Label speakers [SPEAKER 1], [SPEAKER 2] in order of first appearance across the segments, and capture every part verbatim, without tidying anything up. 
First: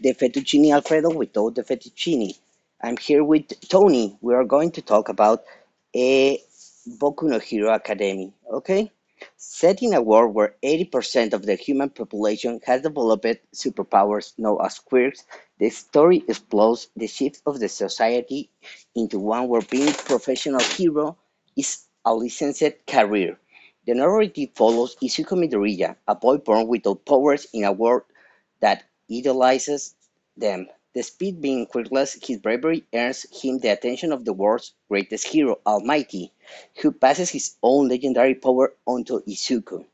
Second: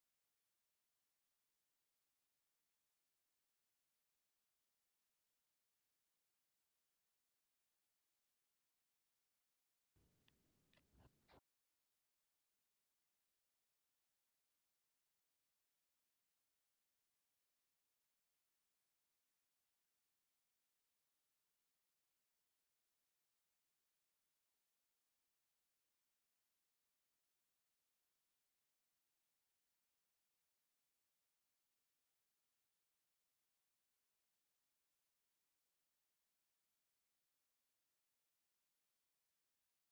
[SPEAKER 1] the fettuccine Alfredo without the fettuccine. I'm here with Tony. We are going to talk about a Boku no Hero Academy, okay? Set in a world where eighty percent of the human population has developed superpowers known as quirks, the story explores the shift of the society into one where being a professional hero is a licensed career. The narrative follows Izuku Midoriya, a boy born without powers in a world that idolizes them. Despite being quirkless, his bravery earns him the attention of the world's greatest hero, Almighty, who passes his own legendary power onto Izuku.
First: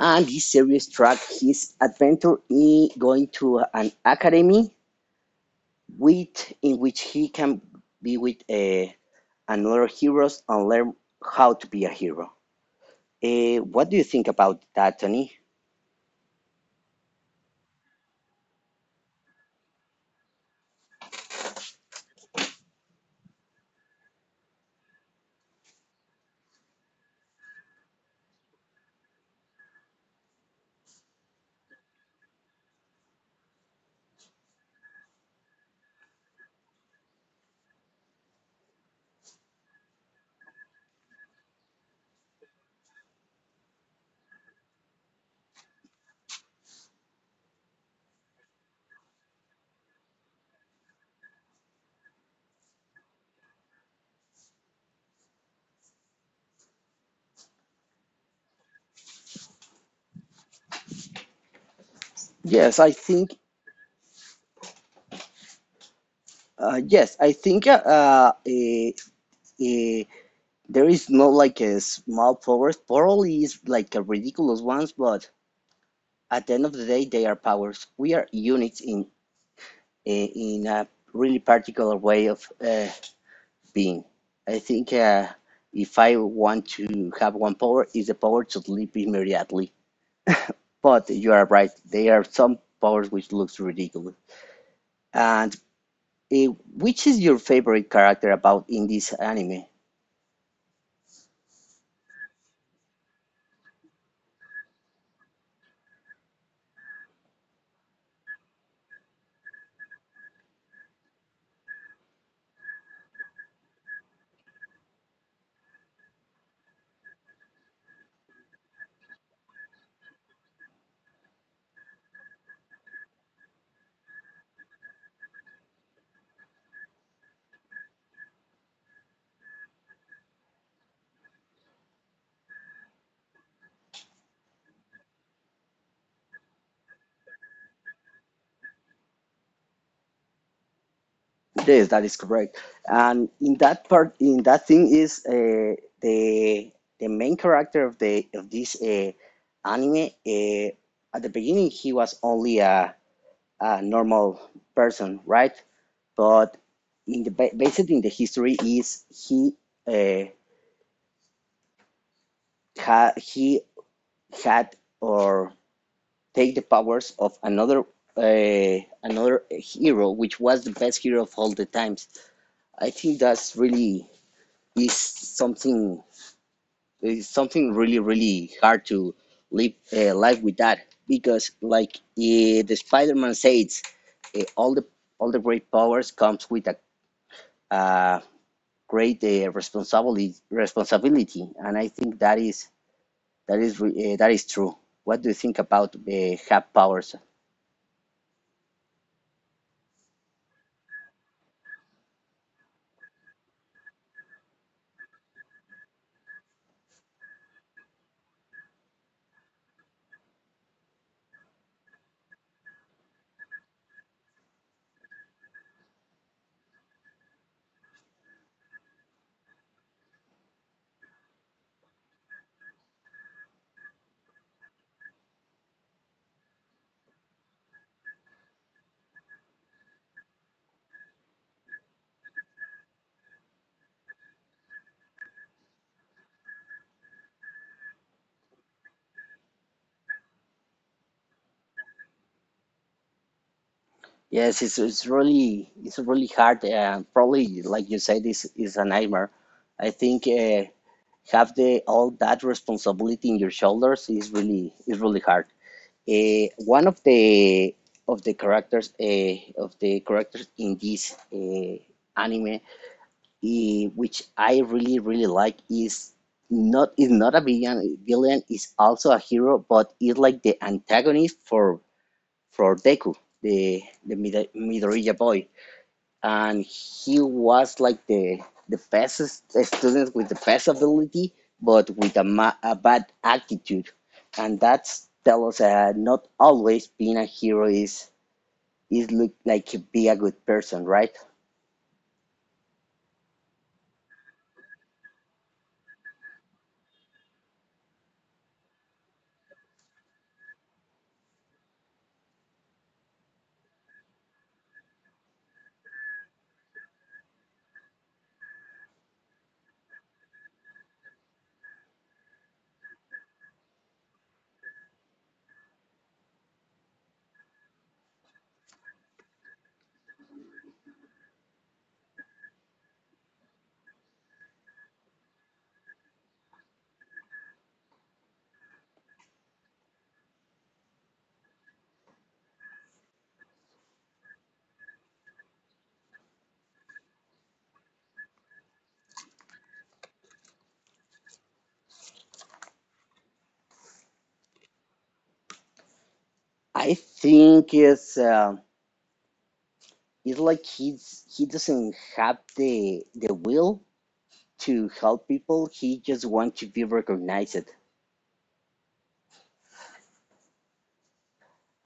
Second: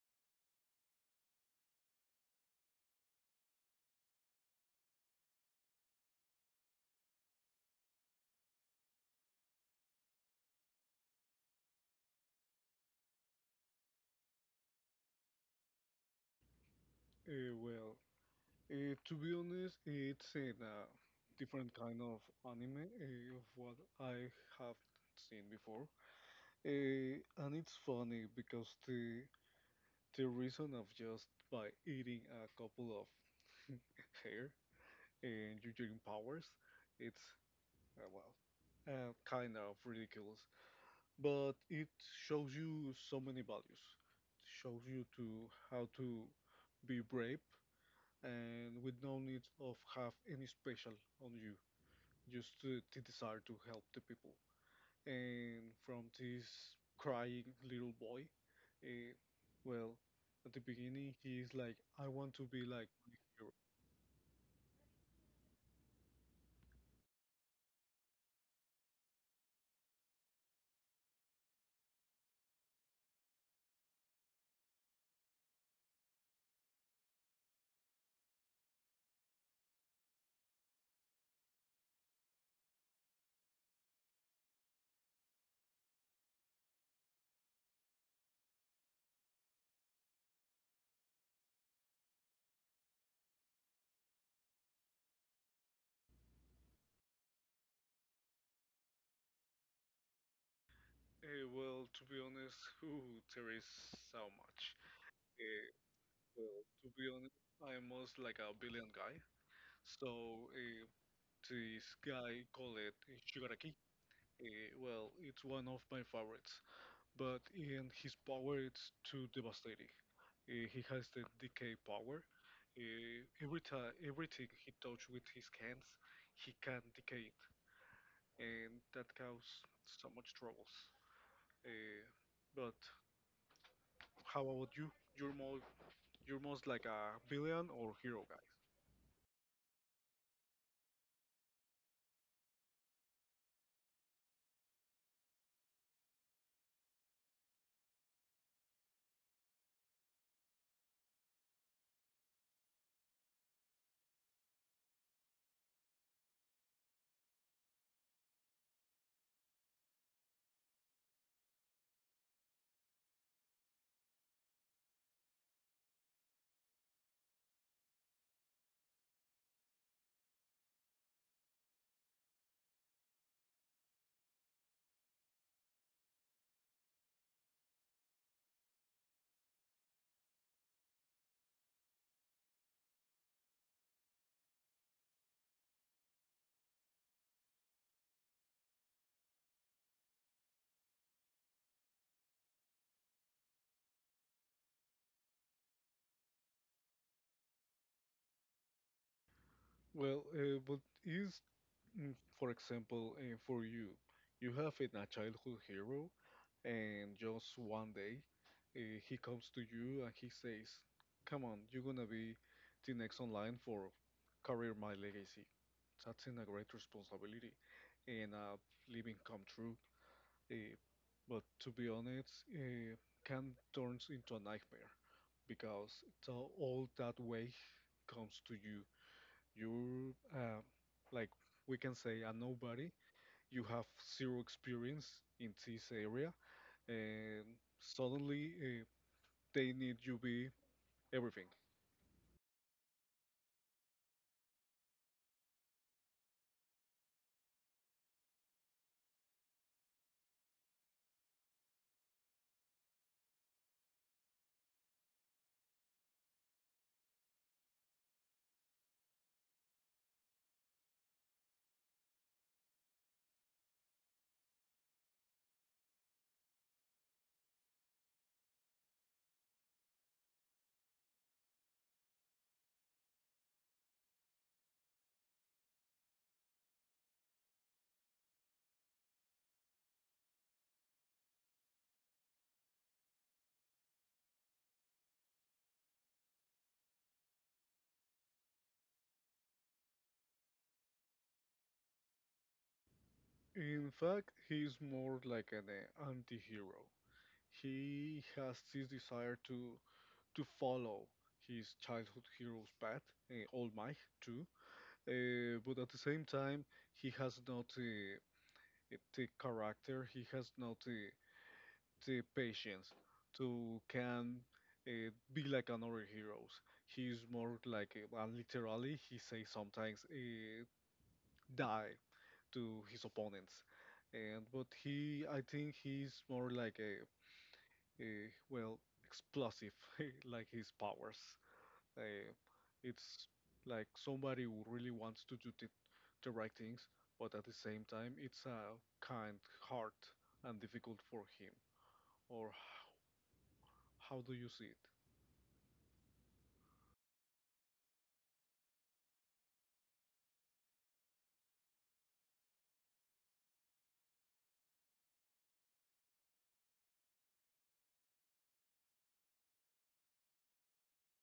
[SPEAKER 1] And this series tracks his adventure in going to an academy with in which he can be with uh, another heroes and learn how to be a hero. Uh, what do you think about that, Tony?
[SPEAKER 2] Uh, well, uh, to be honest, it's in a uh, different kind of anime uh, of what I have seen before, uh, and it's funny because the the reason of just by eating a couple of hair and your dream powers, it's uh, well, uh, kind of ridiculous, but it shows you so many values. Shows you to how to be brave and with no need of have any special on you, just uh, the desire to help the people. And from this crying little boy, uh, well, at the beginning he's like, I
[SPEAKER 1] Yes, I
[SPEAKER 2] want to be
[SPEAKER 1] think.
[SPEAKER 2] like my hero.
[SPEAKER 1] Uh, yes, I think uh, uh, uh, there is not like a small powers. Probably is like a ridiculous ones, but at the end of the day, they are powers. We are units in eh, in a really particular way of uh, being. I think uh, if I want to have one power, is the power to sleep immediately. But you are right. There are some powers which looks ridiculous. And eh, which is your favorite character about in this anime?
[SPEAKER 2] Eh, well, to be honest, ooh, there is so much. Eh, well, to be honest, I am most like a villain guy. So eh, this guy called it Shigaraki. Eh, well, it's one of my favorites. But in his power it's too devastating. Uh, he has the decay power. Uh, every time, everything he touch with his hands, he can decay it, and that causes so much troubles. Uh, but how about you? You're more, you're most like a villain or hero guy.
[SPEAKER 1] Yes, that is correct. And in that part, in that thing is uh, the the main character of the of this uh, anime. Uh, at the beginning, he was only a, a normal person, right? But in the ba- based in the history is he uh, ha, he had or take the powers of another uh, another hero, which was the best hero of all the times. I think that's really is something is something really really hard to live uh, life with that because like eh, the Spider-Man says, uh, all the all the great powers comes with a, a great uh, responsibility responsibility, and I think that is that is re- uh, that is true. What do you think about uh, have powers?
[SPEAKER 2] Well, uh, but is Mm, For example, uh, for you, you have in a childhood hero, and just one day, uh, he comes to you and he says, "Come on, you're gonna be the next online for Career My Legacy." That's in a great responsibility and a living come true. Uh, but to be honest, uh, can turns into a nightmare because the, all that way comes to you you're uh, like we can say a nobody. You have zero experience in this area, and suddenly uh, they need you be everything.
[SPEAKER 1] Yes, it's, it's really it's really hard. Uh, probably like you said, this is a nightmare. I think. Uh, have the all that responsibility in your shoulders is really is really hard. Uh, one of the of the characters uh, of the characters in this uh, anime, eh, which I really really like, is not is not a villain. Villain is also a hero, but is like the antagonist for for Deku, the the Mida- Midoriya boy and he was like the the best student with the best ability, but with a, ma- a bad attitude, and that's tell us uh, not always being a hero is is look like be a good person, right?
[SPEAKER 2] In fact, he's more like an uh, anti-hero. He has this desire to to follow his childhood hero's path, uh, All Might too, uh, but at the same time, he has not uh, the character. He has not uh, the patience to can uh, be like another heroes. He's more like, uh, and literally, he say sometimes uh, die to his opponents, and but he, I think he's more like a, a well explosive, like his powers. Uh, it's like somebody who really wants to do the, the right things, but at the same time, it's a kind heart and difficult for him. Or h- how do you see it?
[SPEAKER 1] I think it's uh, it's like he's he doesn't have the the will to help people. He just wants to be recognized,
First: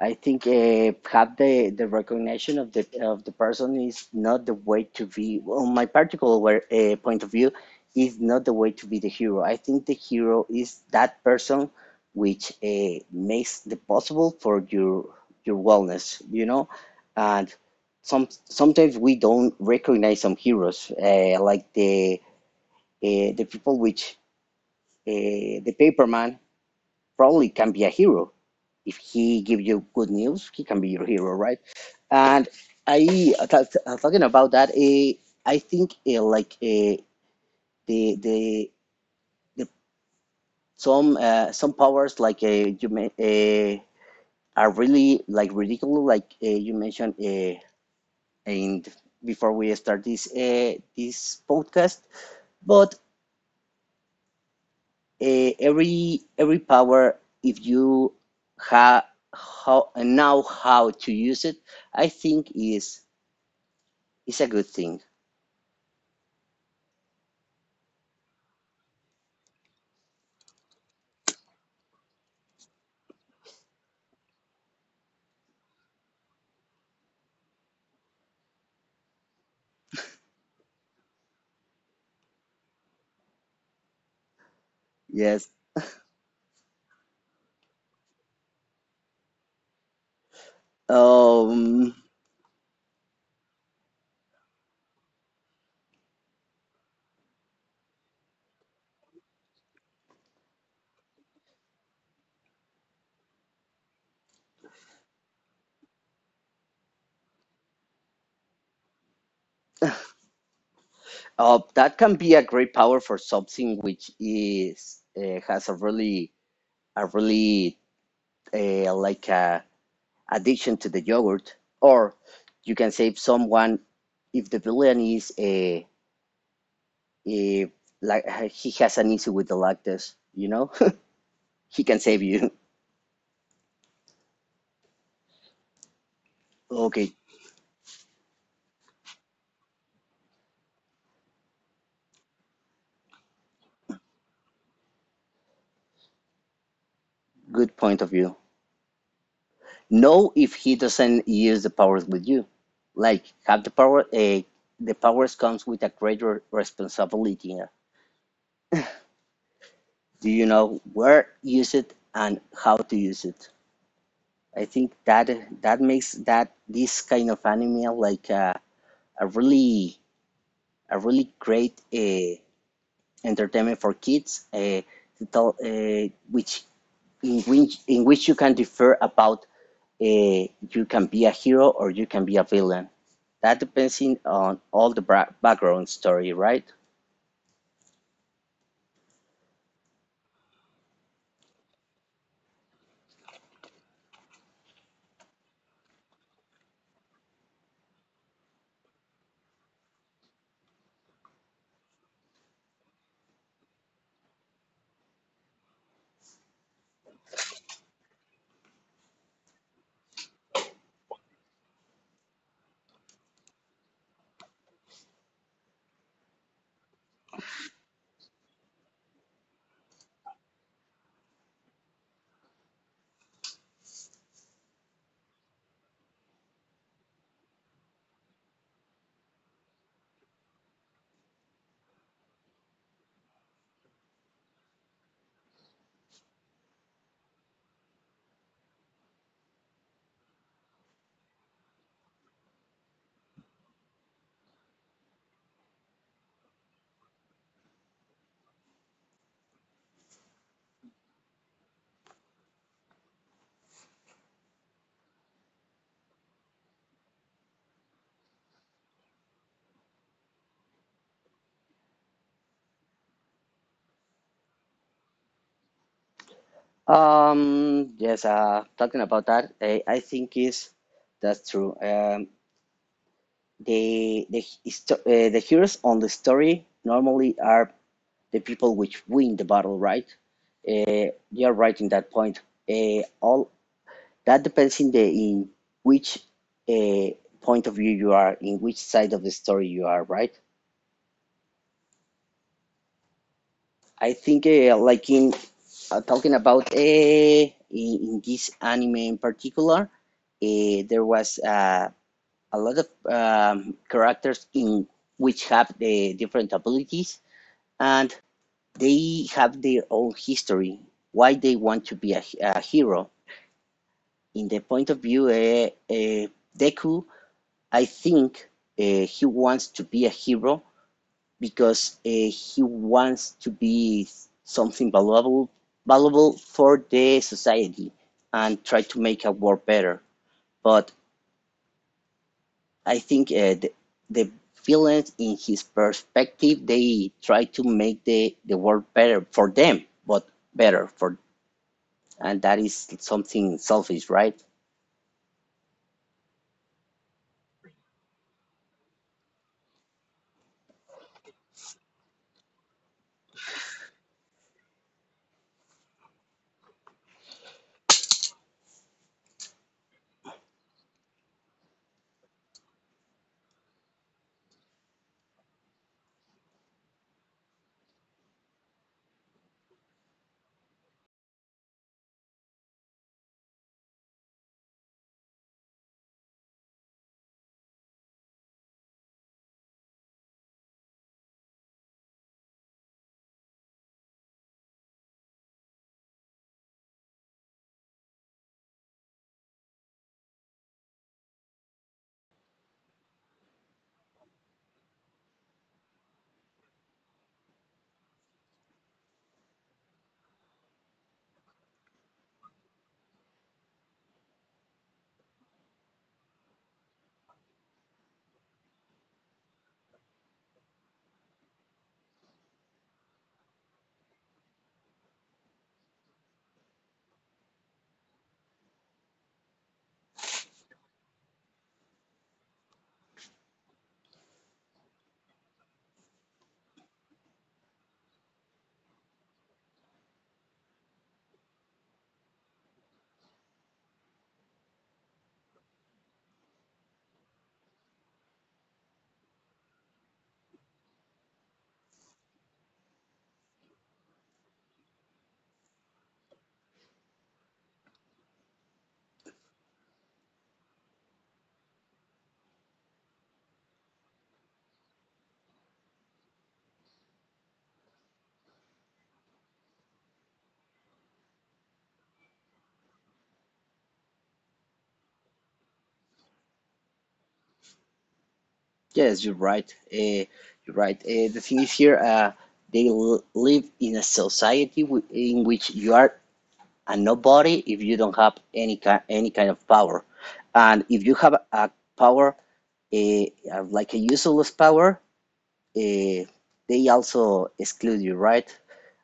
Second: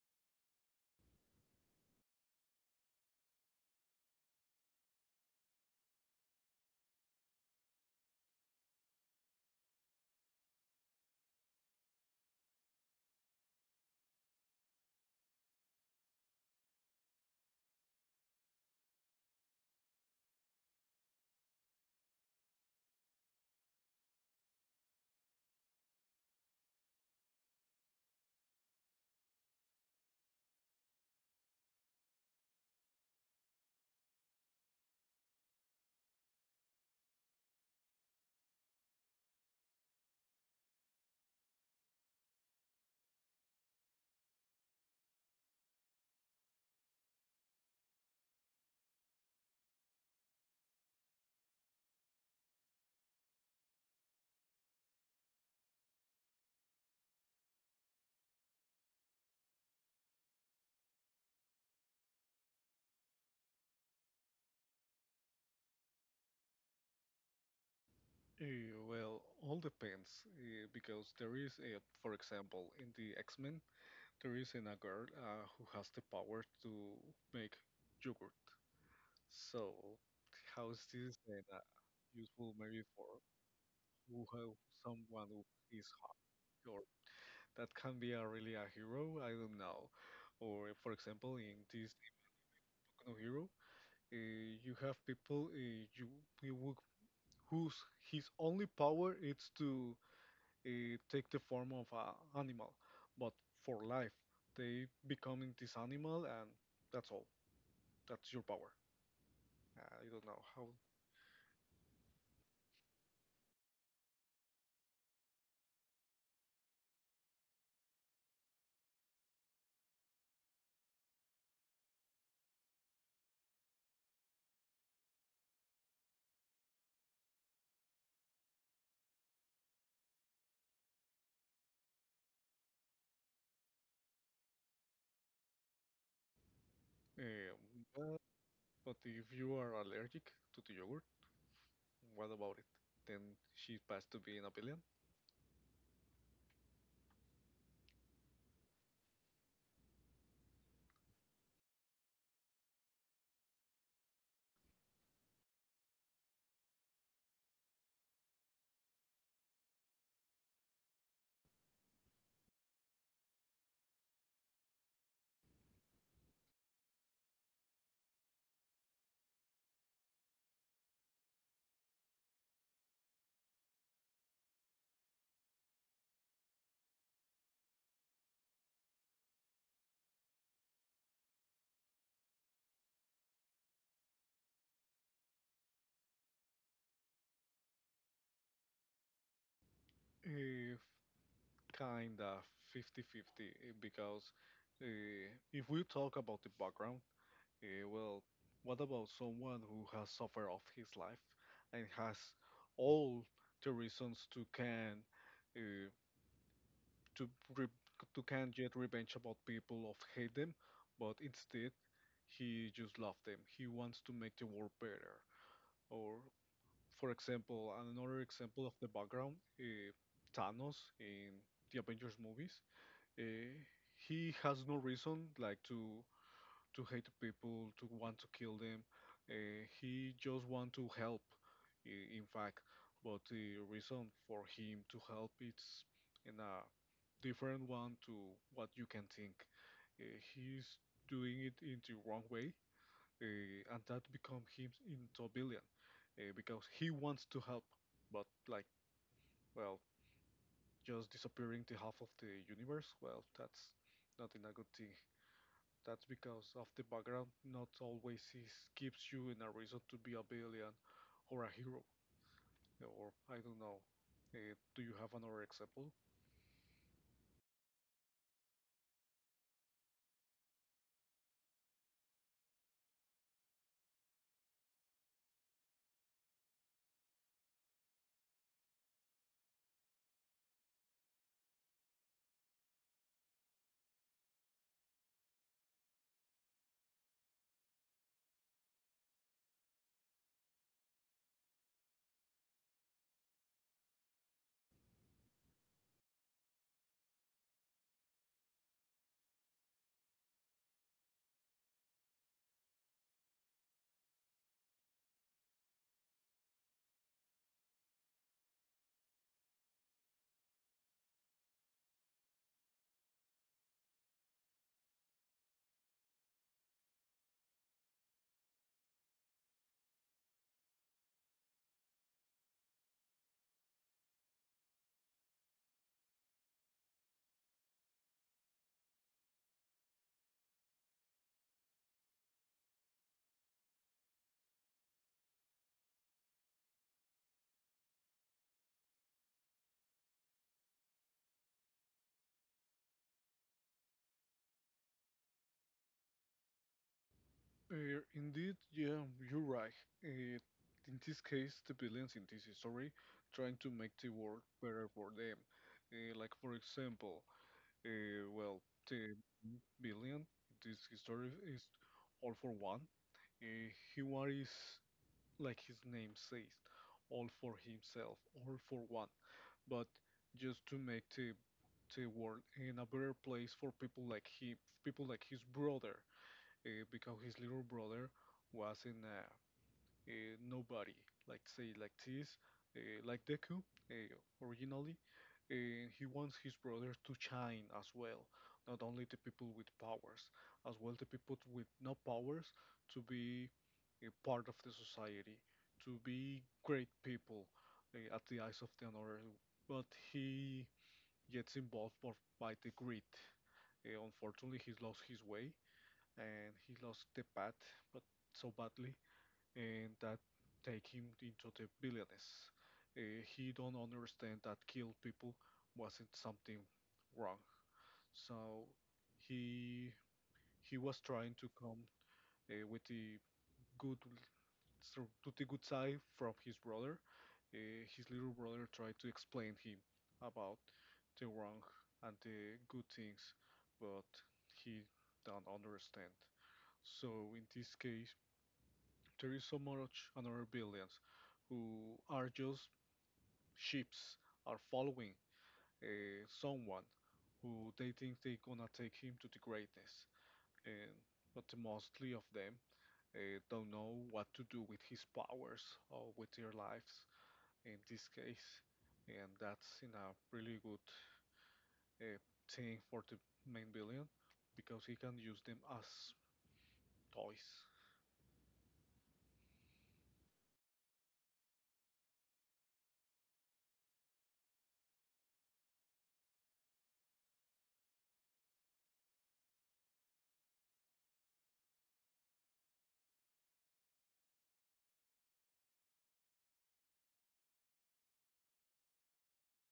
[SPEAKER 1] I think uh, have the, the recognition of the of the person is not the way to be. On my particular where, uh, point of view, is not the way to be the hero. I think the hero is that person which uh, makes the possible for your your wellness. You know, and some sometimes we don't recognize some heroes uh, like the uh, the people which uh, the paperman probably can be a hero. If he gives you good news, he can be your hero, right? And I uh, uh, talking about that, eh, I think eh, like eh, the the the some uh, some powers like uh, you may, uh, are really like ridiculous, like uh, you mentioned uh, in before we start this uh, this podcast. But eh, every every power if you ha how know how to use it, I think is is a good thing.
[SPEAKER 2] Eh, Well, all depends eh, because there is a, for example, in the X-Men, there is an, a girl uh, who has the power to make yogurt. So, how is this then uh, useful maybe for who, how
[SPEAKER 1] Yes.
[SPEAKER 2] someone who is hot or that can be a really a hero? I don't know. Or for example,
[SPEAKER 1] um
[SPEAKER 2] in this Ecno Hero, uh, you have people uh, you you would, whose his only power is to uh, take the form of an animal, but for life, they becoming this animal, and that's all. That's your power. I don't know how.
[SPEAKER 1] uh, that can be a great power for something which is uh, has a really a really uh, like a addiction to the yogurt or you can save someone if the villain is a, a like he has an issue with the lactose, you know, he can save you. Okay,
[SPEAKER 2] Um, but, but if you are allergic to the yogurt, what about it? Then she passed to being a villain.
[SPEAKER 1] good point of view. Know if he doesn't use the powers with you. Like have the power. Uh, the powers comes with a greater responsibility. Do you know where use it and how to use it? I think that that makes that this kind of anime like uh, a really a really great uh, entertainment for kids. Uh, to tell, uh, which in which in which you can differ about uh, you can be a hero or you can be a villain. That depends in, on all the bra- background story, right?
[SPEAKER 2] If kinda fifty-fifty, because uh, if we talk about the background. Eh, well, what about someone who has suffered of his life and has all the reasons to can uh, to re- to can get revenge about people of hate them, but instead he just loves them. He wants to make the world better. Or, for example, another example of the background, uh, Thanos in the Avengers movies. Uh, he has no reason like to to hate people, to want to kill them. Uh, he just want to help, i- in fact. But the reason for him to help it's in a different one to what you can think. Uh, he's doing it in the wrong way, uh, and that become him into a villain uh, because he wants to help, but like, well, just disappearing the half of the universe. Well, that's not in a good thing. That's because of the background not always is, gives you an, a reason to be a villain or a hero, or I don't know. Uh, do you have another example?
[SPEAKER 1] Um, yes. Uh, talking about that, I, I think is that's true. Um, the the histo uh, the heroes on the story normally are the people which win the battle, right? Uh, you're right in that point. Uh, all that depends in the in which uh, point of view you are, in which side of the story you are, right? I think uh, like in uh, talking about uh, in, in this anime in particular, uh, there was uh, a lot of um, characters in which have the different abilities and they have their own history, why they want to be a, a hero. In the point of view, uh, uh, Deku, I think uh, he wants to be a hero because uh, he wants to be something valuable, valuable for the society and try to make a world better. But I think uh, the, the villains, in his perspective, they try to make the, the world better for them, but better for, and that is something selfish, right?
[SPEAKER 2] Uh, indeed, yeah, you're right. Uh, in this case, the villains in this story trying to make the world better for them. Uh, like for example, uh, well, the villain in this story is all for one. Uh, he was like his name says, all for himself, all for one, but just to make the, the world in a better place for people like him, people like his brother, uh, because his little brother was in a uh, nobody, like say like this, uh, like Deku uh, originally, uh, he wants his brother to shine as well, not only the people with powers, as well the people with no powers to be a part of the society, to be great people uh, at the eyes of the another. But he gets involved by, by the greed. Uh, unfortunately, he's lost his way and he lost the path, but so badly and that take him into the villainous. Uh, he don't understand that kill people wasn't something wrong. So he he was trying to come uh, with the good so- to the good side from his brother. Uh, his little brother tried to explain him about the wrong and the good things, but he don't understand. So in this case, there is so much another billions who are just ships are following uh, someone who they think they gonna take him to the greatness and but the mostly of them uh, don't know what to do with his powers or with their lives in this case and that's in a really good uh, thing for the main billion because he can use them as toys.
[SPEAKER 1] Yes, you're right. Uh, you're right. Uh, the thing is here, uh, they l live in a society w in which you are a nobody if you don't have any kind any kind of power, and if you have a power, eh, uh, like a useless power, uh, they also exclude you, right?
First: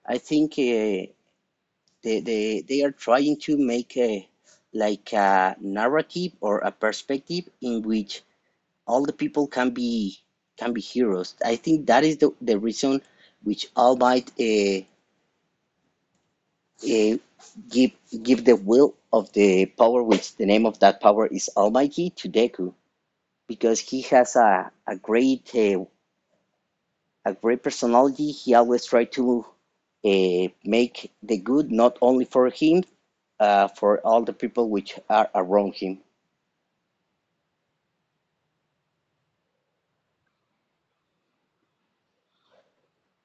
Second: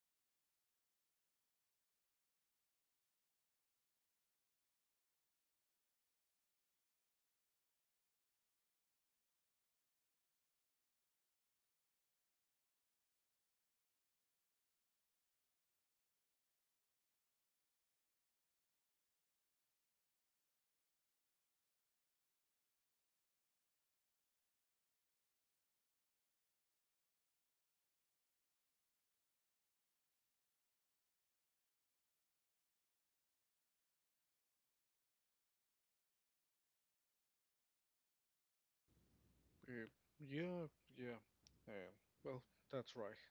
[SPEAKER 1] I think uh, they, they they are trying to make a like a narrative or a perspective in which all the people can be can be heroes. I think that is the, the reason which All Might uh, uh, give give the will of the power, which the name of that power is Almighty, to Deku because he has a a great uh, a great personality. He always try to uh, make the good not only for him, uh, for all the people which are around him.
[SPEAKER 2] uh, yeah, yeah, uh, well that's right.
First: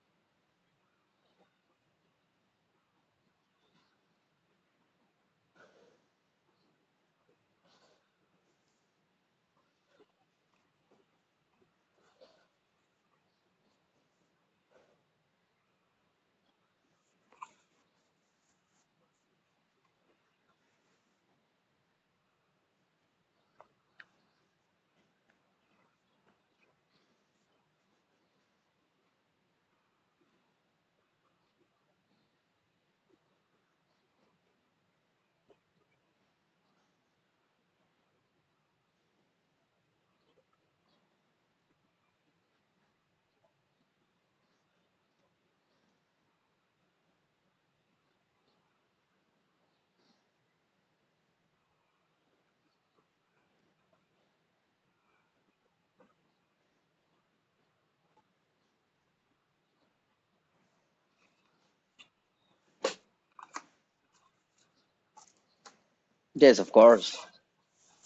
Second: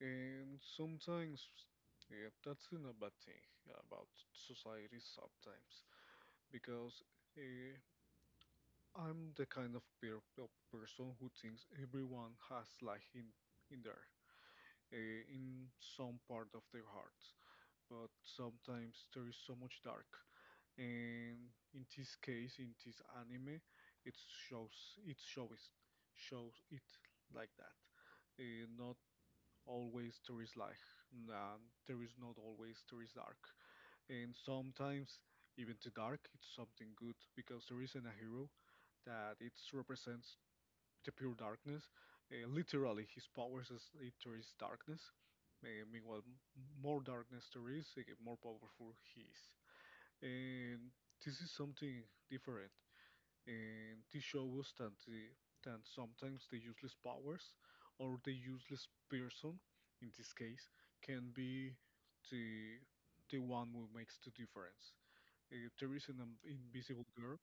[SPEAKER 2] And sometimes, yeah, that's not a bad thing about society sometimes, because uh, I'm the kind of per of person who thinks everyone has like in in there, uh, in some part of their hearts. But sometimes there is so much dark, and in this case, in this anime, it shows it shows shows it like that. Uh, not always there is light. And there is not always there is dark. And sometimes even the dark it's something good because there isn't a hero that it represents the pure darkness. Uh, literally, his powers is it, there is darkness. Uh, meanwhile, more darkness there is, uh, more powerful he is. And this is something different and this shows that the, that sometimes the useless powers or the useless person in this case can be the the one who makes the difference. Uh, there
[SPEAKER 1] Yes, of
[SPEAKER 2] is an um,
[SPEAKER 1] course.
[SPEAKER 2] invisible girl.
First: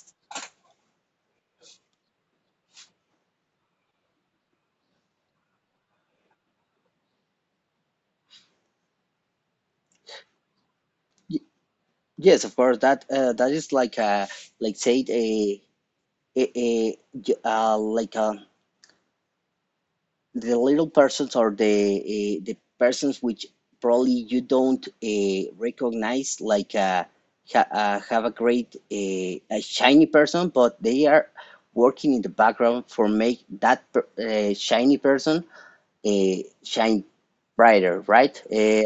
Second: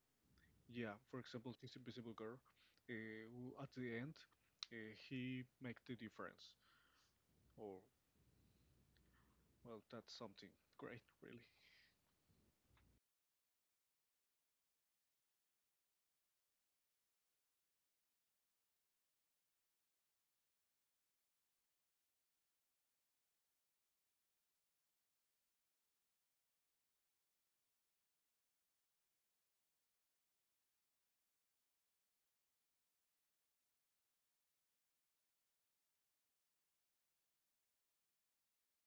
[SPEAKER 2] Yeah, for example, this invisible girl, uh, who at the end uh, he make the difference. Or well, that's something great,
[SPEAKER 1] Y-
[SPEAKER 2] really.
[SPEAKER 1] Yes, of course. That uh, that is like a like say a, j- uh, like a the little persons or the uh, the persons which probably you don't uh, recognize, like uh, ha uh, have a great uh, a shiny person, but they are working in the background for make that per uh, shiny person uh, shine brighter, right? Uh,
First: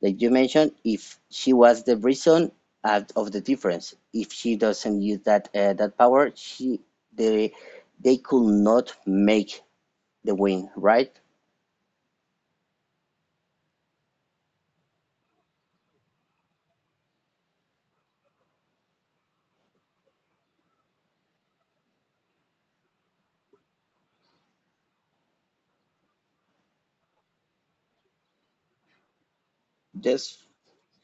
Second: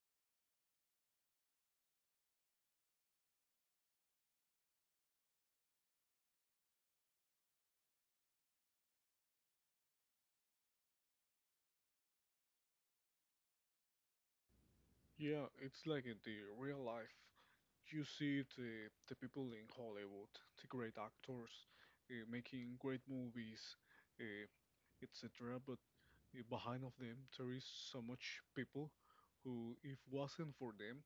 [SPEAKER 1] Like you mentioned, if she was the reason out of the difference, if she doesn't use that uh, that power, she they they could not make the win, right?
[SPEAKER 2] Yeah, it's like in the real life. You see the the people in Hollywood, the great actors, uh, making great movies, uh, et cetera. But uh, behind of them, there is so much people who, if
[SPEAKER 1] Yes,
[SPEAKER 2] wasn't for them,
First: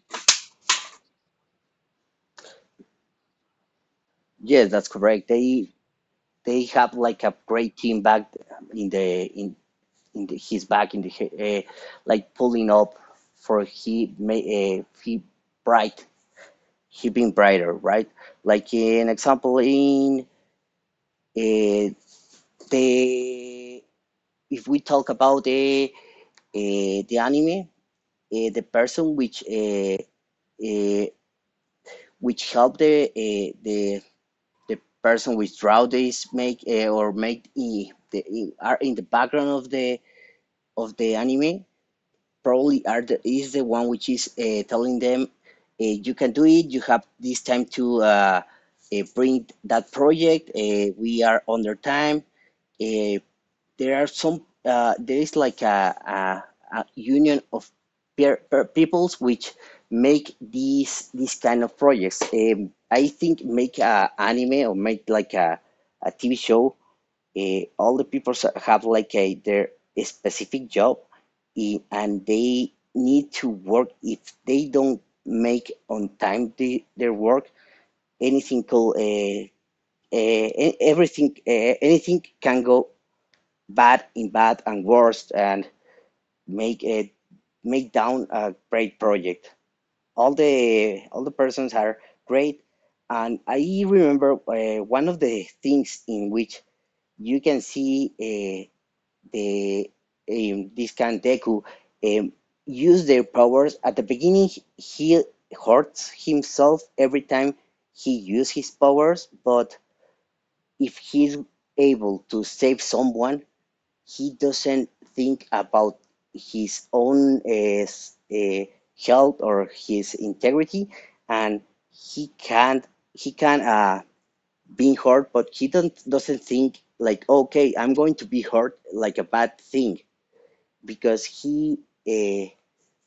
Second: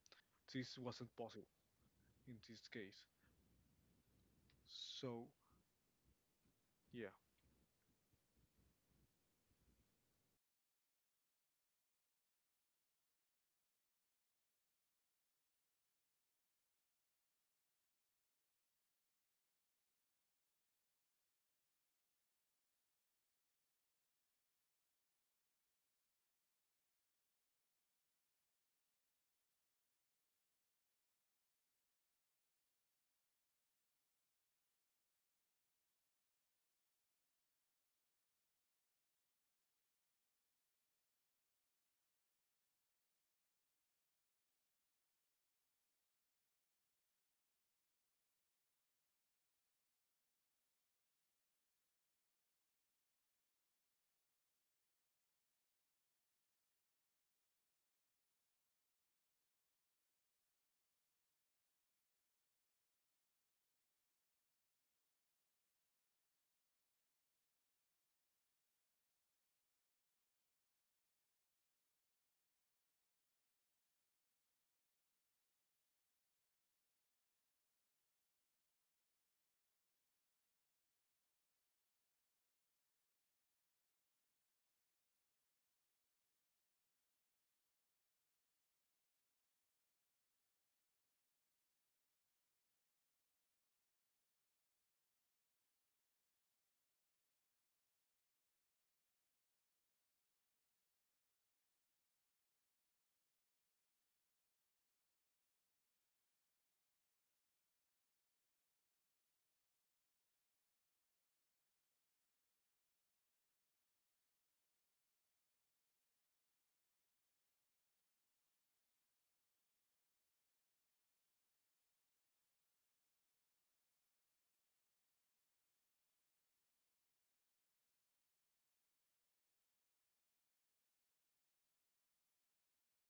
[SPEAKER 2] this wasn't possible in this case.
[SPEAKER 1] yes, that's
[SPEAKER 2] So
[SPEAKER 1] correct. They they have
[SPEAKER 2] yeah,
[SPEAKER 1] like a great team back in the in in the, his back in the uh, like pulling up for he may uh, he bright he being brighter, right? Like an example in. Uh, the if we talk about the uh, the anime, uh, the person which uh, uh, which help the uh, the the person which draw this make uh, or make i- the i- are in the background of the of the anime probably are the, is the one which is uh, telling them uh, you can do it, you have this time to uh, uh, bring that project, uh, we are under time. Uh, There are some. Uh, there is like a, a, a union of peer, uh, peoples which make these these kind of projects. Um, I think make a anime or make like a, a T V show. Uh, all the people have like a their specific job, i- and they need to work. If they don't make on time the, their work, anything called uh, uh, e-, everything uh, anything can go bad in bad and worst and make it make down a great project. All the all the persons are great, and I remember uh, one of the things in which you can see uh, the um, this Kandeku um, use their powers. At the beginning, he hurts himself every time he uses his powers, but if he's able to save someone, he doesn't think about his own uh, s- uh, health or his integrity, and he can't he can uh, be hurt, but he don't doesn't think like okay, I'm going to be hurt like a bad thing because he uh,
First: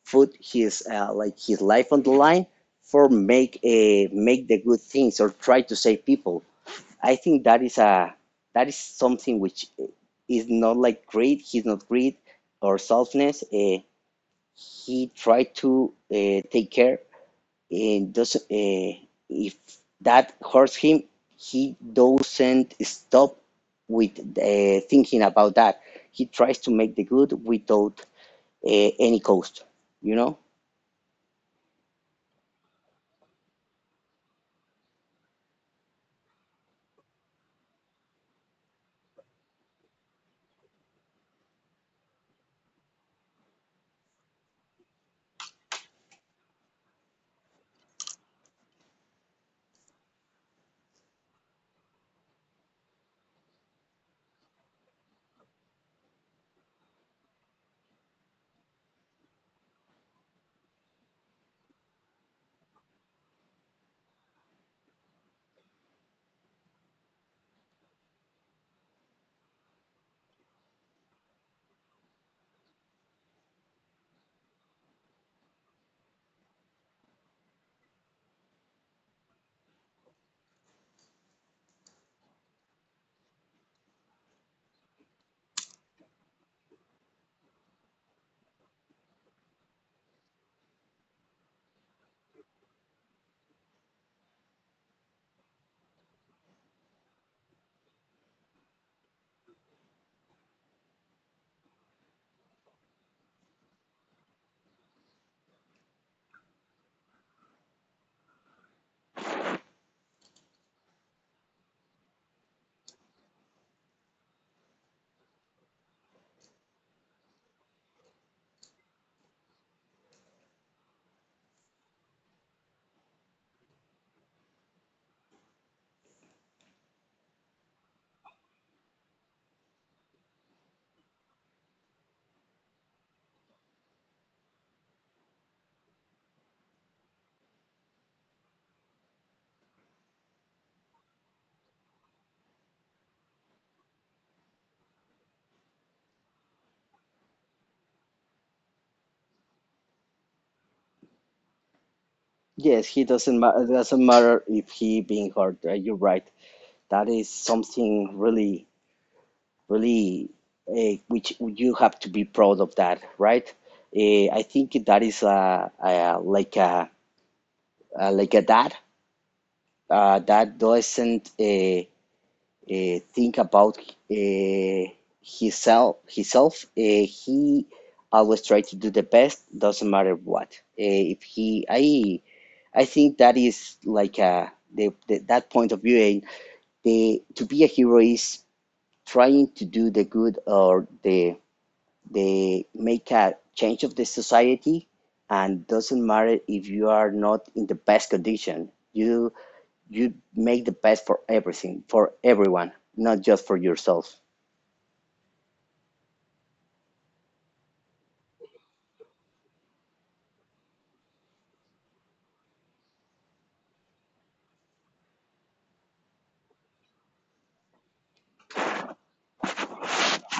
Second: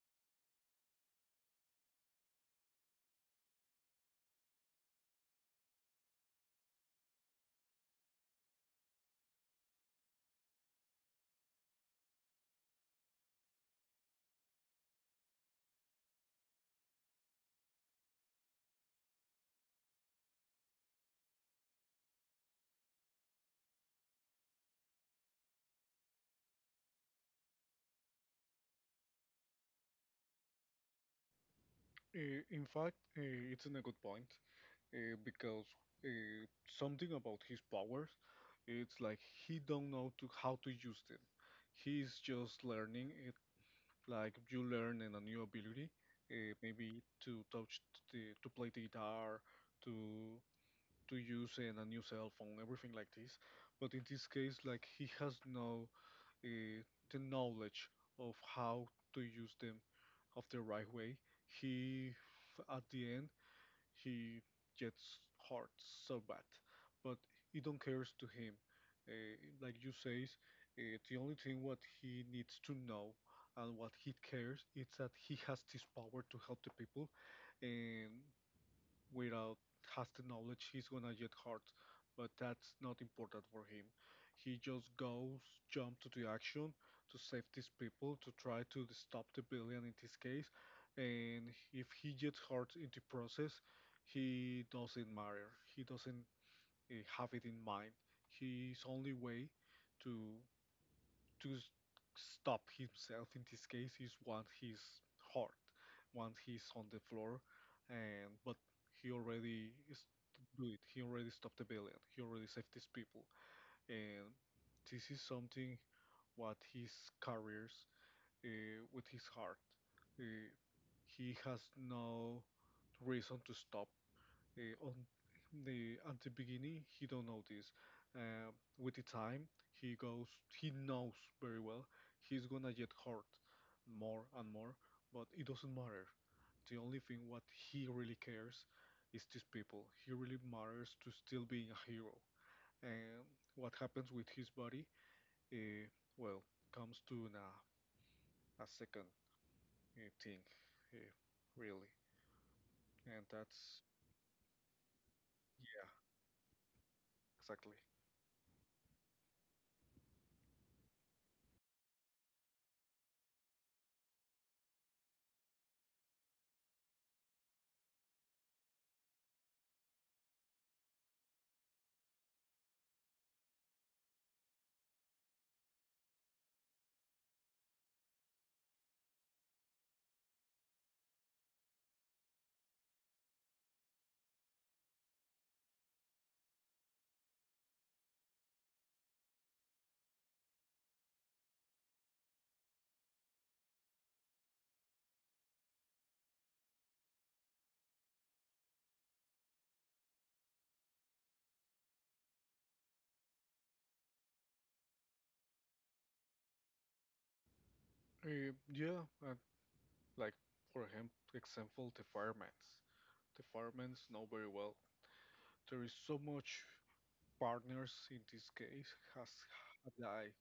[SPEAKER 1] put his uh, like his life on the line for make a uh, make the good things or try to save people. I think that is a that is something which is not like greed. He's not greed or selfness. Uh, he tried to uh, take care, and doesn't. Uh, if that hurts him, he doesn't stop with uh, thinking about that. He tries to make the good without uh, any cost. You know.
[SPEAKER 2] uh, in fact, uh, it's a good point. Uh, because uh, something about his powers it's like he don't know to how to use them. He's just learning it like you learn in a new ability, uh, maybe to touch the to play the guitar to to use in a new cell phone everything like this but in this case like he has no uh, the knowledge of how to use them of the right way. he f- at the end he gets hurt so bad, but it don't cares to him. Uh, like you says, uh, the only thing what he needs to know and what he cares is that he has this power to help the people, and without has the knowledge he's gonna get hurt, but that's not important for him. He just goes, jump to the action to save these people, to try to d- stop the billion in this case, and if he gets hurt in the process, he doesn't matter. He doesn't uh, have it in mind. His only way to to s- stop himself in this case is when he's hurt, when he's on the floor, and but he already is do it. He already stopped the villain. He already saved these people, and this is something what his carries uh, with his heart. Uh, he has no reason to stop uh, on the at the beginning, he don't know this. Uh, with the time, he goes. He knows very well he's gonna get hurt more and more, but it doesn't matter. The only thing what he really cares is these people. He really matters to still being a hero. And what happens with his body, uh, well, comes to an, uh, a second uh, thing, uh, really.
[SPEAKER 1] Yes, he
[SPEAKER 2] And
[SPEAKER 1] doesn't. Ma-
[SPEAKER 2] that's
[SPEAKER 1] doesn't matter if he being hurt. Right?
[SPEAKER 2] yeah,
[SPEAKER 1] You're right. That is
[SPEAKER 2] exactly.
[SPEAKER 1] something really really uh, which you have to be proud of that, right? uh, I think that is uh, uh, like a uh, like a dad uh, that doesn't uh, uh, think about uh, himself himself uh, He always try to do the best, doesn't matter what, uh, if he I I think that is like a the, the, that point of view, and the to be a hero is trying to do the good, or the they make a change of the society, and doesn't matter if you are not in the best condition. You you make the best for everything, for everyone, not just for yourself.
[SPEAKER 2] Uh, yeah, and like, for him, example, the firemen's. The firemen's know very well. There is so much partners in this case has died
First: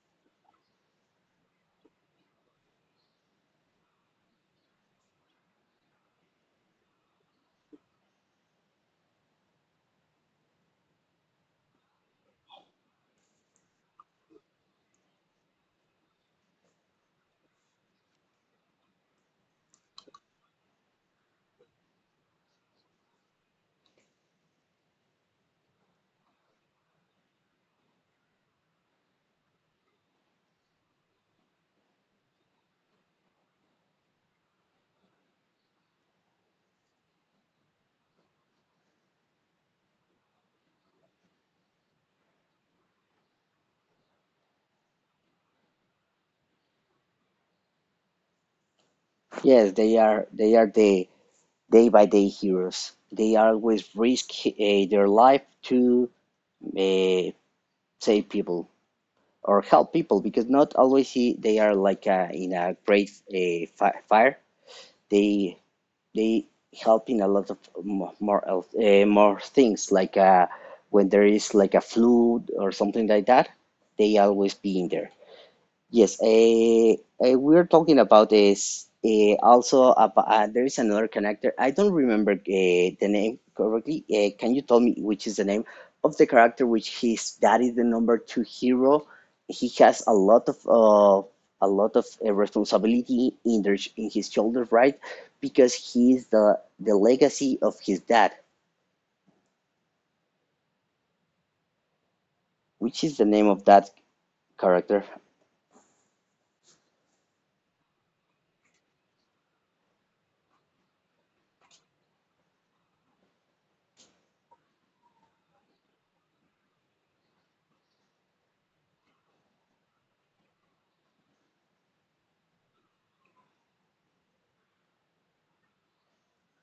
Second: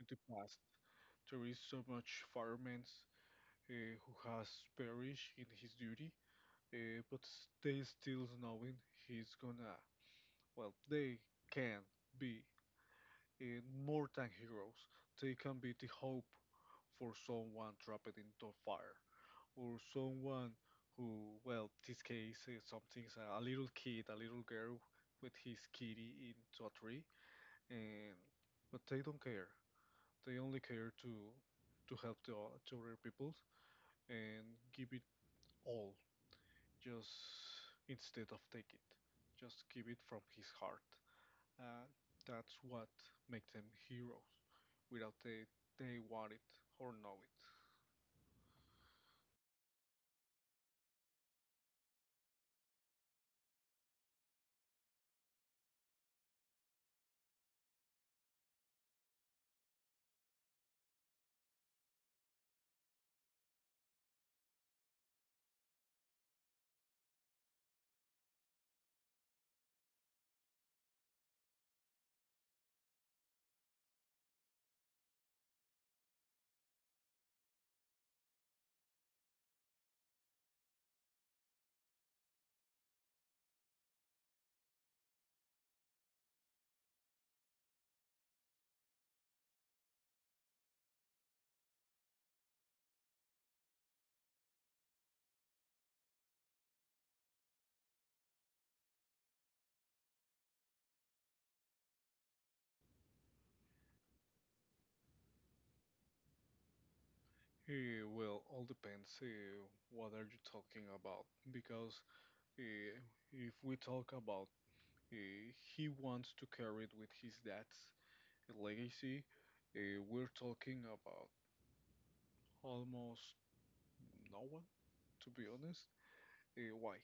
[SPEAKER 2] in the past. There is so much firemen uh, who has perished in his duty, uh, but they still knowing he's gonna. Well, they can be uh, more than heroes. They can be the hope for someone trapped into fire, or someone who, well, this case is something's a, a little kid, a little girl with his kitty into a tree, and but they don't care. They only care to to help the o- to other people and give it all, just instead of take it, just give it from his heart. Uh, that's what makes them heroes, without they they want it or know it.
[SPEAKER 1] Yes, they are, they are the day by day heroes. They always risk uh, their life to uh, save people or help people, because not always they are like uh, in a great uh, fire. They they help in a lot of mo- more health- uh, more things, like uh, when there is like a flu or something like that. They always be in there. Yes, eh, eh, we're talking about is, eh, also about, uh, there is another connector. I don't remember eh, the name correctly. Eh, can you tell me which is the name of the character which his that is the number two hero? He has a lot of uh, a lot of eh, responsibility in their, in his shoulders, right? Because he is the the legacy of his dad. Which is the name of that character?
[SPEAKER 2] It will all depends uh, what are you talking about because uh, if we talk about uh, he wants to carry it with his dad's legacy, uh, we're talking about almost no one, to be honest. Uh, why?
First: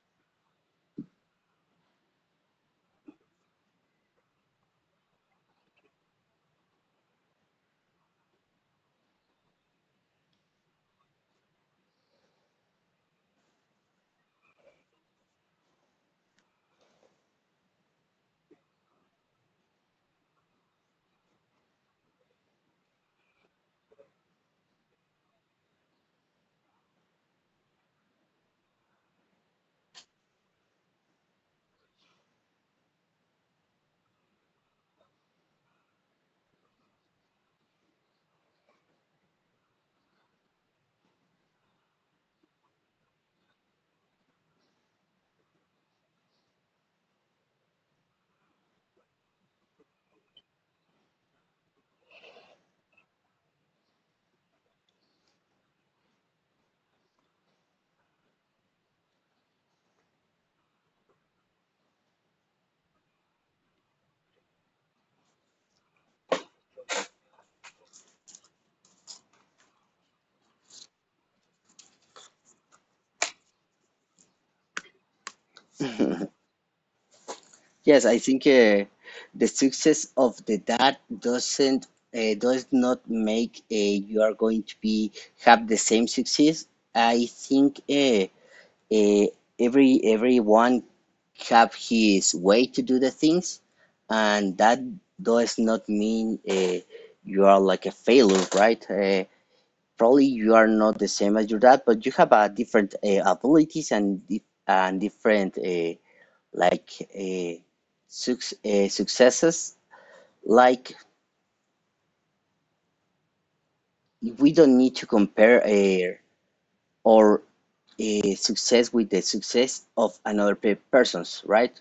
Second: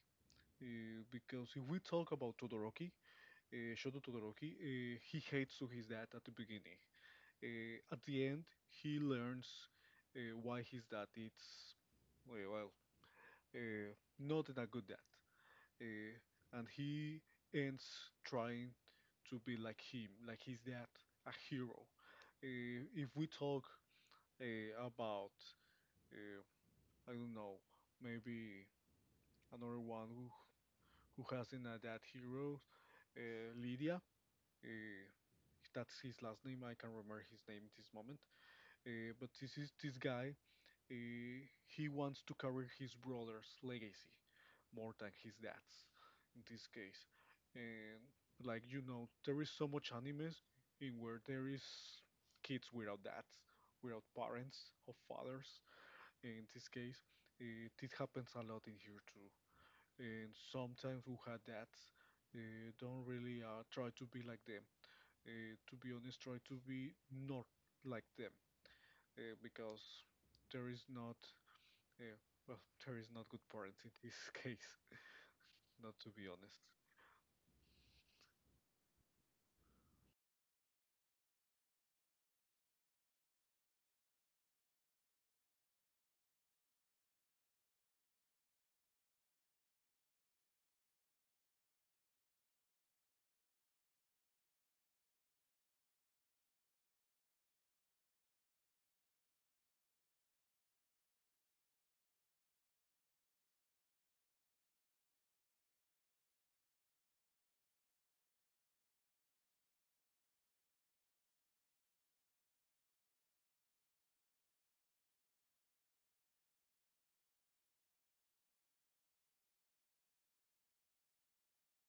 [SPEAKER 2] Uh, because if we talk about Todoroki, uh, Shoto Todoroki, uh, he hates to his dad at the beginning. Uh, at the end, he learns uh, why his dad is well, well, uh, not in a good dad. Uh, and he ends trying to be like him, like his dad, a hero. Uh, if we talk uh, about, uh, I don't know, maybe another one who, who hasn't a dad hero, uh, Lydia. Uh, that's his last name. I can't remember his name at this moment. Uh, but this is this guy. Uh, he wants to carry his brother's legacy more than his dad's in this case. And like you know, there is so much animes in where there is kids without dads, without parents or fathers. In this case, it, it happens a lot in here too. And sometimes who had dads uh, don't really uh, try to be like them. Uh, to be honest, try to be not like them uh, because there is not yeah, well, there is not good parents in this case, not to be honest.
[SPEAKER 1] Yes, I think uh, the success of the dad doesn't uh, does not make uh, you are going to be have the same success. I think uh, uh, every everyone have his way to do the things, and that does not mean uh, you are like a failure, right? Uh, probably you are not the same as your dad, but you have uh, different uh, abilities and dif- and different. Uh, like uh, suc- uh, successes. Like we don't need to compare uh, our uh, success with the success of another pe- persons, right?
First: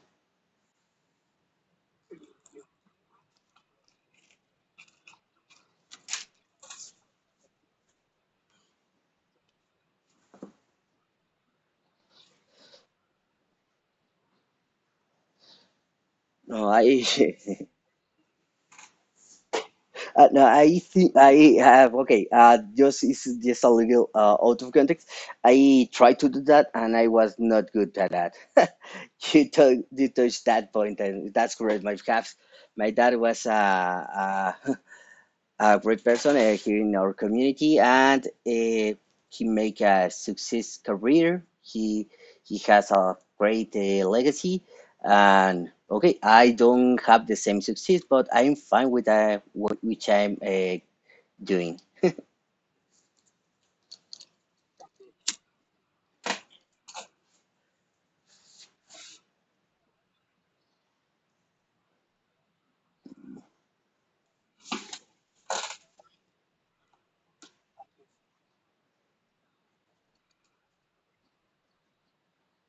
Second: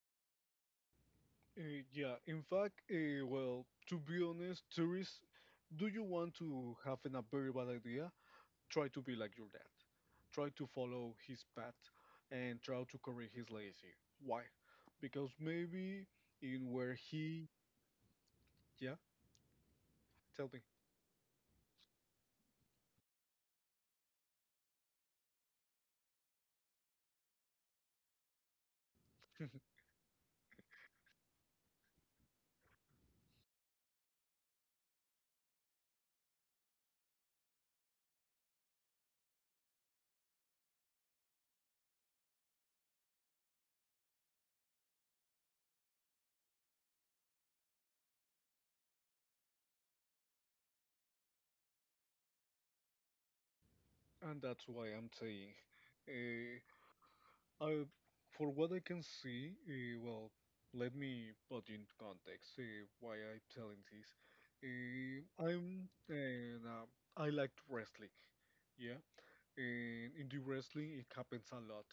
[SPEAKER 2] Uh, yeah, in fact, uh, well, to be honest, tourists, do you want to have an, a very bad idea? Try to be like your dad. Try to follow his path and try to correct his legacy. Why? Because maybe
[SPEAKER 1] No,
[SPEAKER 2] in
[SPEAKER 1] I,
[SPEAKER 2] where he, yeah,
[SPEAKER 1] uh, no,
[SPEAKER 2] tell
[SPEAKER 1] I
[SPEAKER 2] me.
[SPEAKER 1] think I have, okay. Uh, just it's just a little uh, out of context. I tried to do that and I was not good at that. You, tou you touched that point, and that's correct. My perhaps my dad was a, a great person uh, here in our community, and uh, he make a success career. He he has a great uh, legacy, and okay, I don't have the same success, but I'm fine with uh, what which I'm uh, doing.
[SPEAKER 2] And that's why I'm saying, uh, Uh, for what I can see, uh, well, let me put you in context uh, why I'm telling this. Uh, I'm and uh, I liked wrestling, yeah. And in the wrestling, it happens a lot.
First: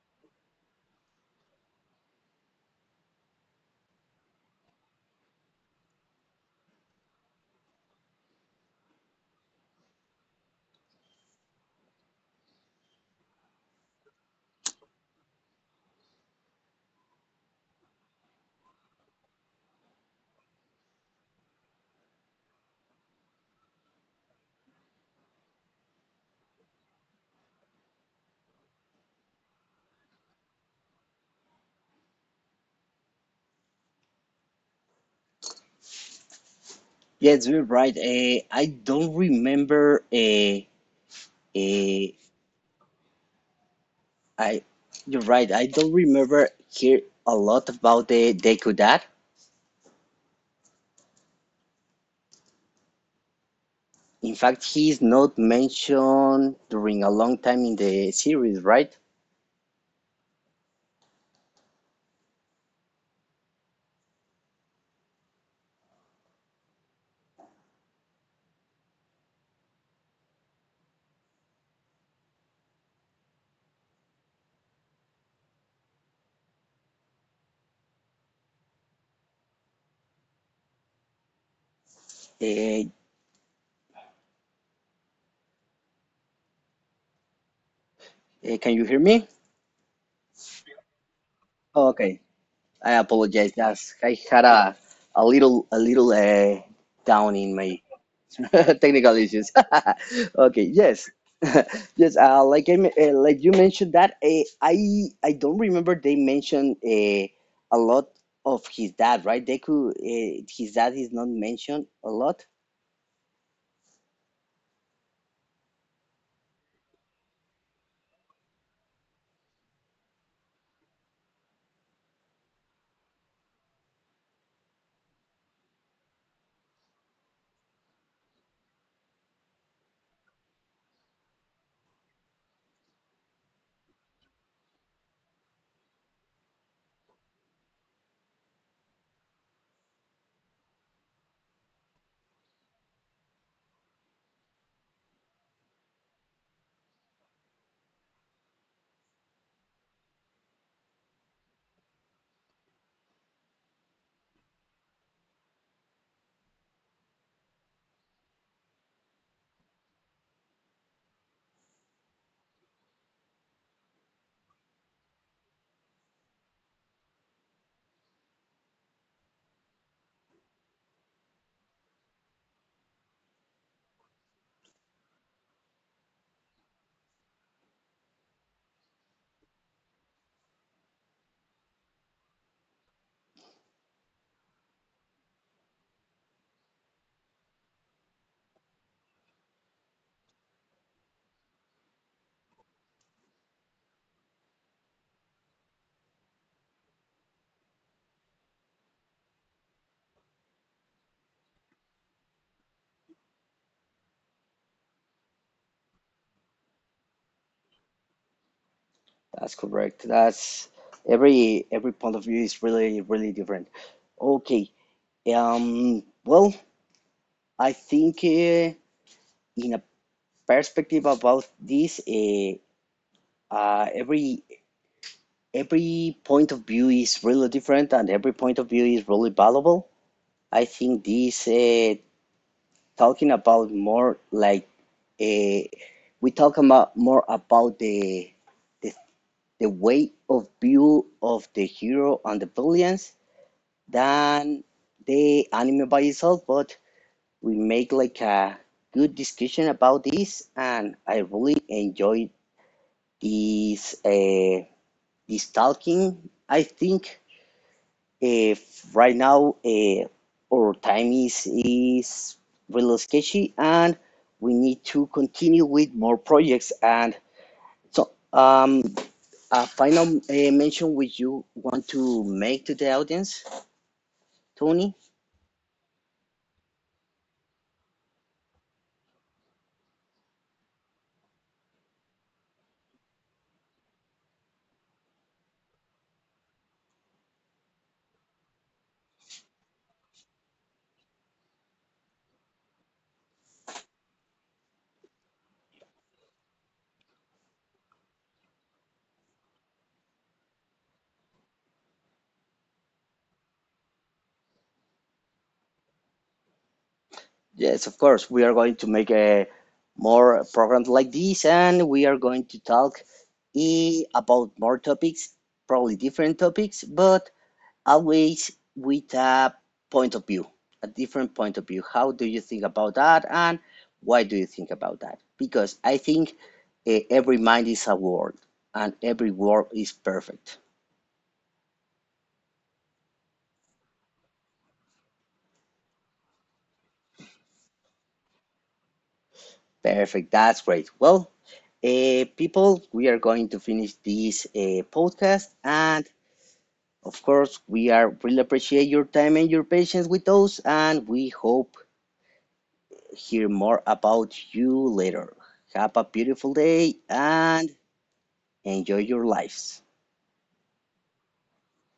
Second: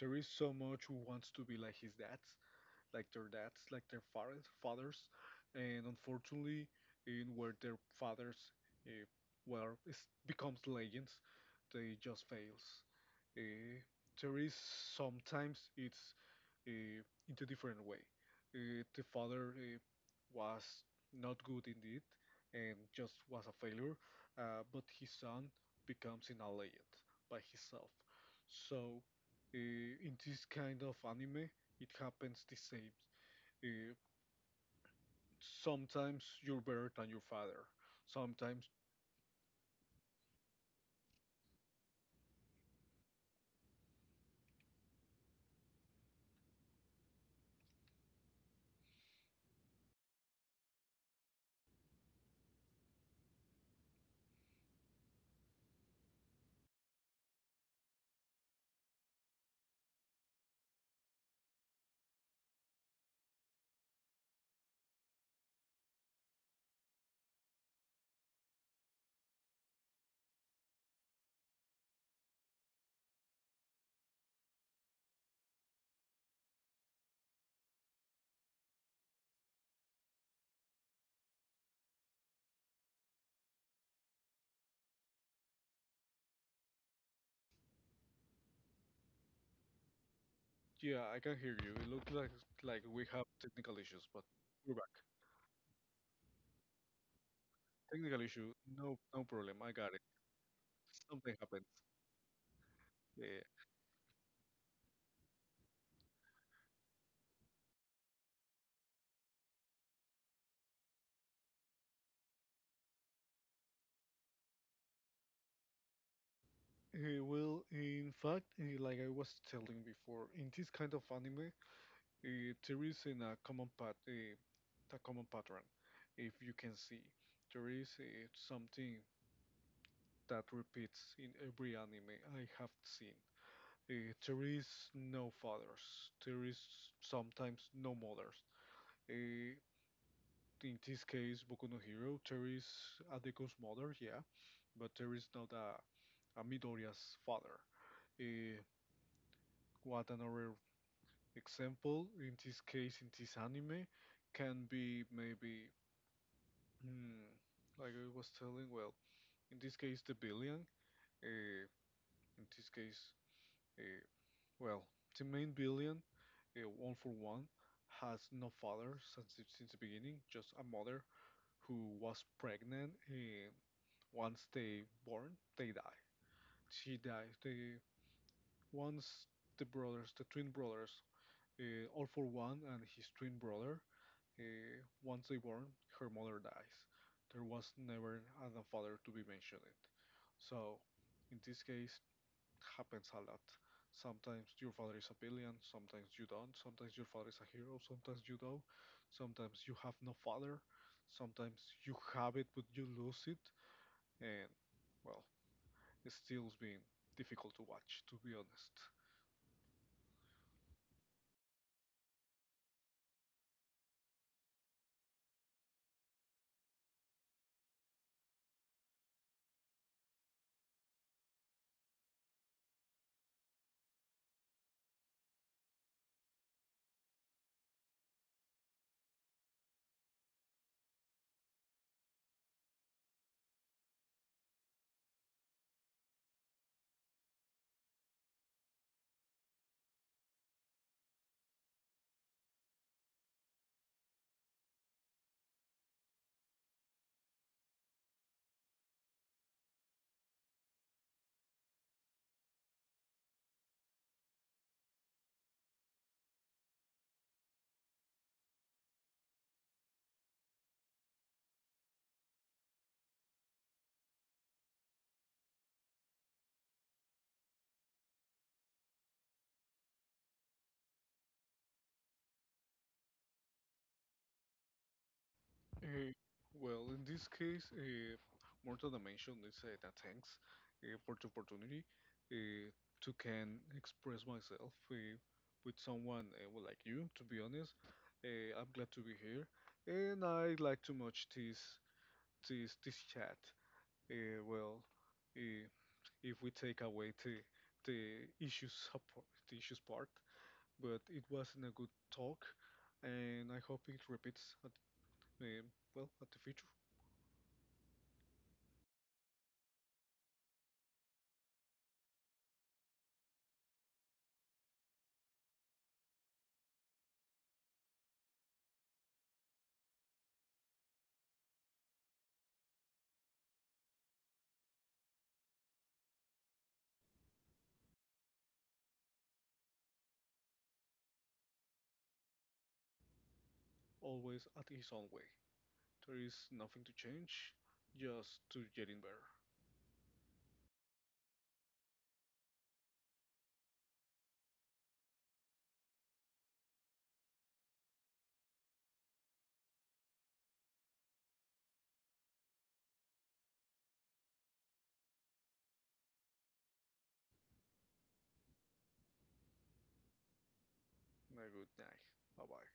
[SPEAKER 2] There is so much who wants to be like his dads, like their dads, like their fathers, fathers, and unfortunately, in where their fathers, uh, well, it becomes legends, they just fails. Uh, there is sometimes it's uh, in a different way. Uh, the father uh, was not good in it and just was a failure, uh, but his son becomes an alien by himself. So uh, in this kind of anime, it happens the same. Uh, Sometimes you're better than your
[SPEAKER 1] Yes,
[SPEAKER 2] father.
[SPEAKER 1] you're right. Uh,
[SPEAKER 2] Sometimes,
[SPEAKER 1] I don't remember. Uh, uh, I You're right. I don't remember here a lot about the Deku Dad. In fact, he is not mentioned during a long time in the series, right? Uh, uh, can you hear me?
[SPEAKER 2] yeah, I can hear you. It
[SPEAKER 1] Oh,
[SPEAKER 2] looks
[SPEAKER 1] okay,
[SPEAKER 2] like like
[SPEAKER 1] I
[SPEAKER 2] we have
[SPEAKER 1] apologize.
[SPEAKER 2] technical
[SPEAKER 1] That's,
[SPEAKER 2] issues,
[SPEAKER 1] I
[SPEAKER 2] but
[SPEAKER 1] had
[SPEAKER 2] we're
[SPEAKER 1] a,
[SPEAKER 2] back.
[SPEAKER 1] a little a little uh, down in my
[SPEAKER 2] Technical issue. No,
[SPEAKER 1] technical
[SPEAKER 2] no problem.
[SPEAKER 1] issues.
[SPEAKER 2] I got it.
[SPEAKER 1] Okay, yes,
[SPEAKER 2] Something happens.
[SPEAKER 1] yes. Uh, like I, me- uh,
[SPEAKER 2] Yeah.
[SPEAKER 1] like you mentioned that uh, I I don't remember they mentioned uh, a lot of his dad, right? Deku, uh, his dad is not mentioned a lot.
[SPEAKER 2] Uh, well, in fact, uh, like I was telling before, in this kind of anime, uh, there is in a common pat, uh, a common pattern. If you can see, there is uh, something that repeats in every anime I have seen. Uh, there is no fathers. There is sometimes no mothers. Uh, in this case, Boku no Hero, there is Adeko's mother, yeah, but there is not a uh, Midoriya's father. Uh, what another example in this case in this anime can be maybe hmm, like I was telling. Well, in this case the billion. Uh, in this case, uh, well, the main billion, uh, one for one, has no father since the, since the beginning. Just a mother who was pregnant. Uh, once they born, they die. She dies. They once the brothers, the twin brothers, Uh, All for One and his twin brother. Uh, once they born, her mother dies. There was never an a father to be mentioned. So, in this case, happens a lot. Sometimes your father is a villain, sometimes you don't. Sometimes your father is a hero, sometimes you don't. Sometimes you have no father. Sometimes you have it but you lose it. And, well, it still's been difficult to watch, to be honest.
[SPEAKER 1] That's correct. That's every every point of view is really really different. Okay. Um. Well, I think uh, in a perspective about this, uh, uh, every every point of view is really different, and every point of view is really valuable. I think this uh, talking about more like uh, we talk about more about the the the way of view of the hero and the villains than the anime by itself, but we make like a good discussion about this, and I really enjoyed this uh, this talking. I think if right now uh, our time is is really sketchy, and we need to continue with more projects. And so, um, a final uh, mention which you want to make to the audience, Tony?
[SPEAKER 2] Uh, well, in this case, uh, Mortal Dimension is uh, that thanks uh, for the opportunity uh, to can express myself uh, with someone uh, well, like you. To be honest, uh, I'm glad to be here, and I like too much this this this chat. Uh, well, uh, if we take away the the issues support, the issues part, but it wasn't a good talk, and I hope it repeats at uh, well at the future.
[SPEAKER 1] Yes, of course. We are going to make a more programs like this, and we are going to talk, eh, about more topics, probably different topics, but always with a point of view, a different point of view. How do you think about that, and why do you think about that? Because I think, eh, every mind is a world, and every world is perfect.
[SPEAKER 2] Always at his own way. There is nothing to change, just to getting better.
[SPEAKER 1] Perfect. That's great. Well, uh, people, we are going to finish this uh, podcast, and of course, we are really appreciate your time and your patience with us, and we hope hear more about you later. Have a beautiful day and enjoy your lives.
[SPEAKER 2] Have a good night. Bye bye.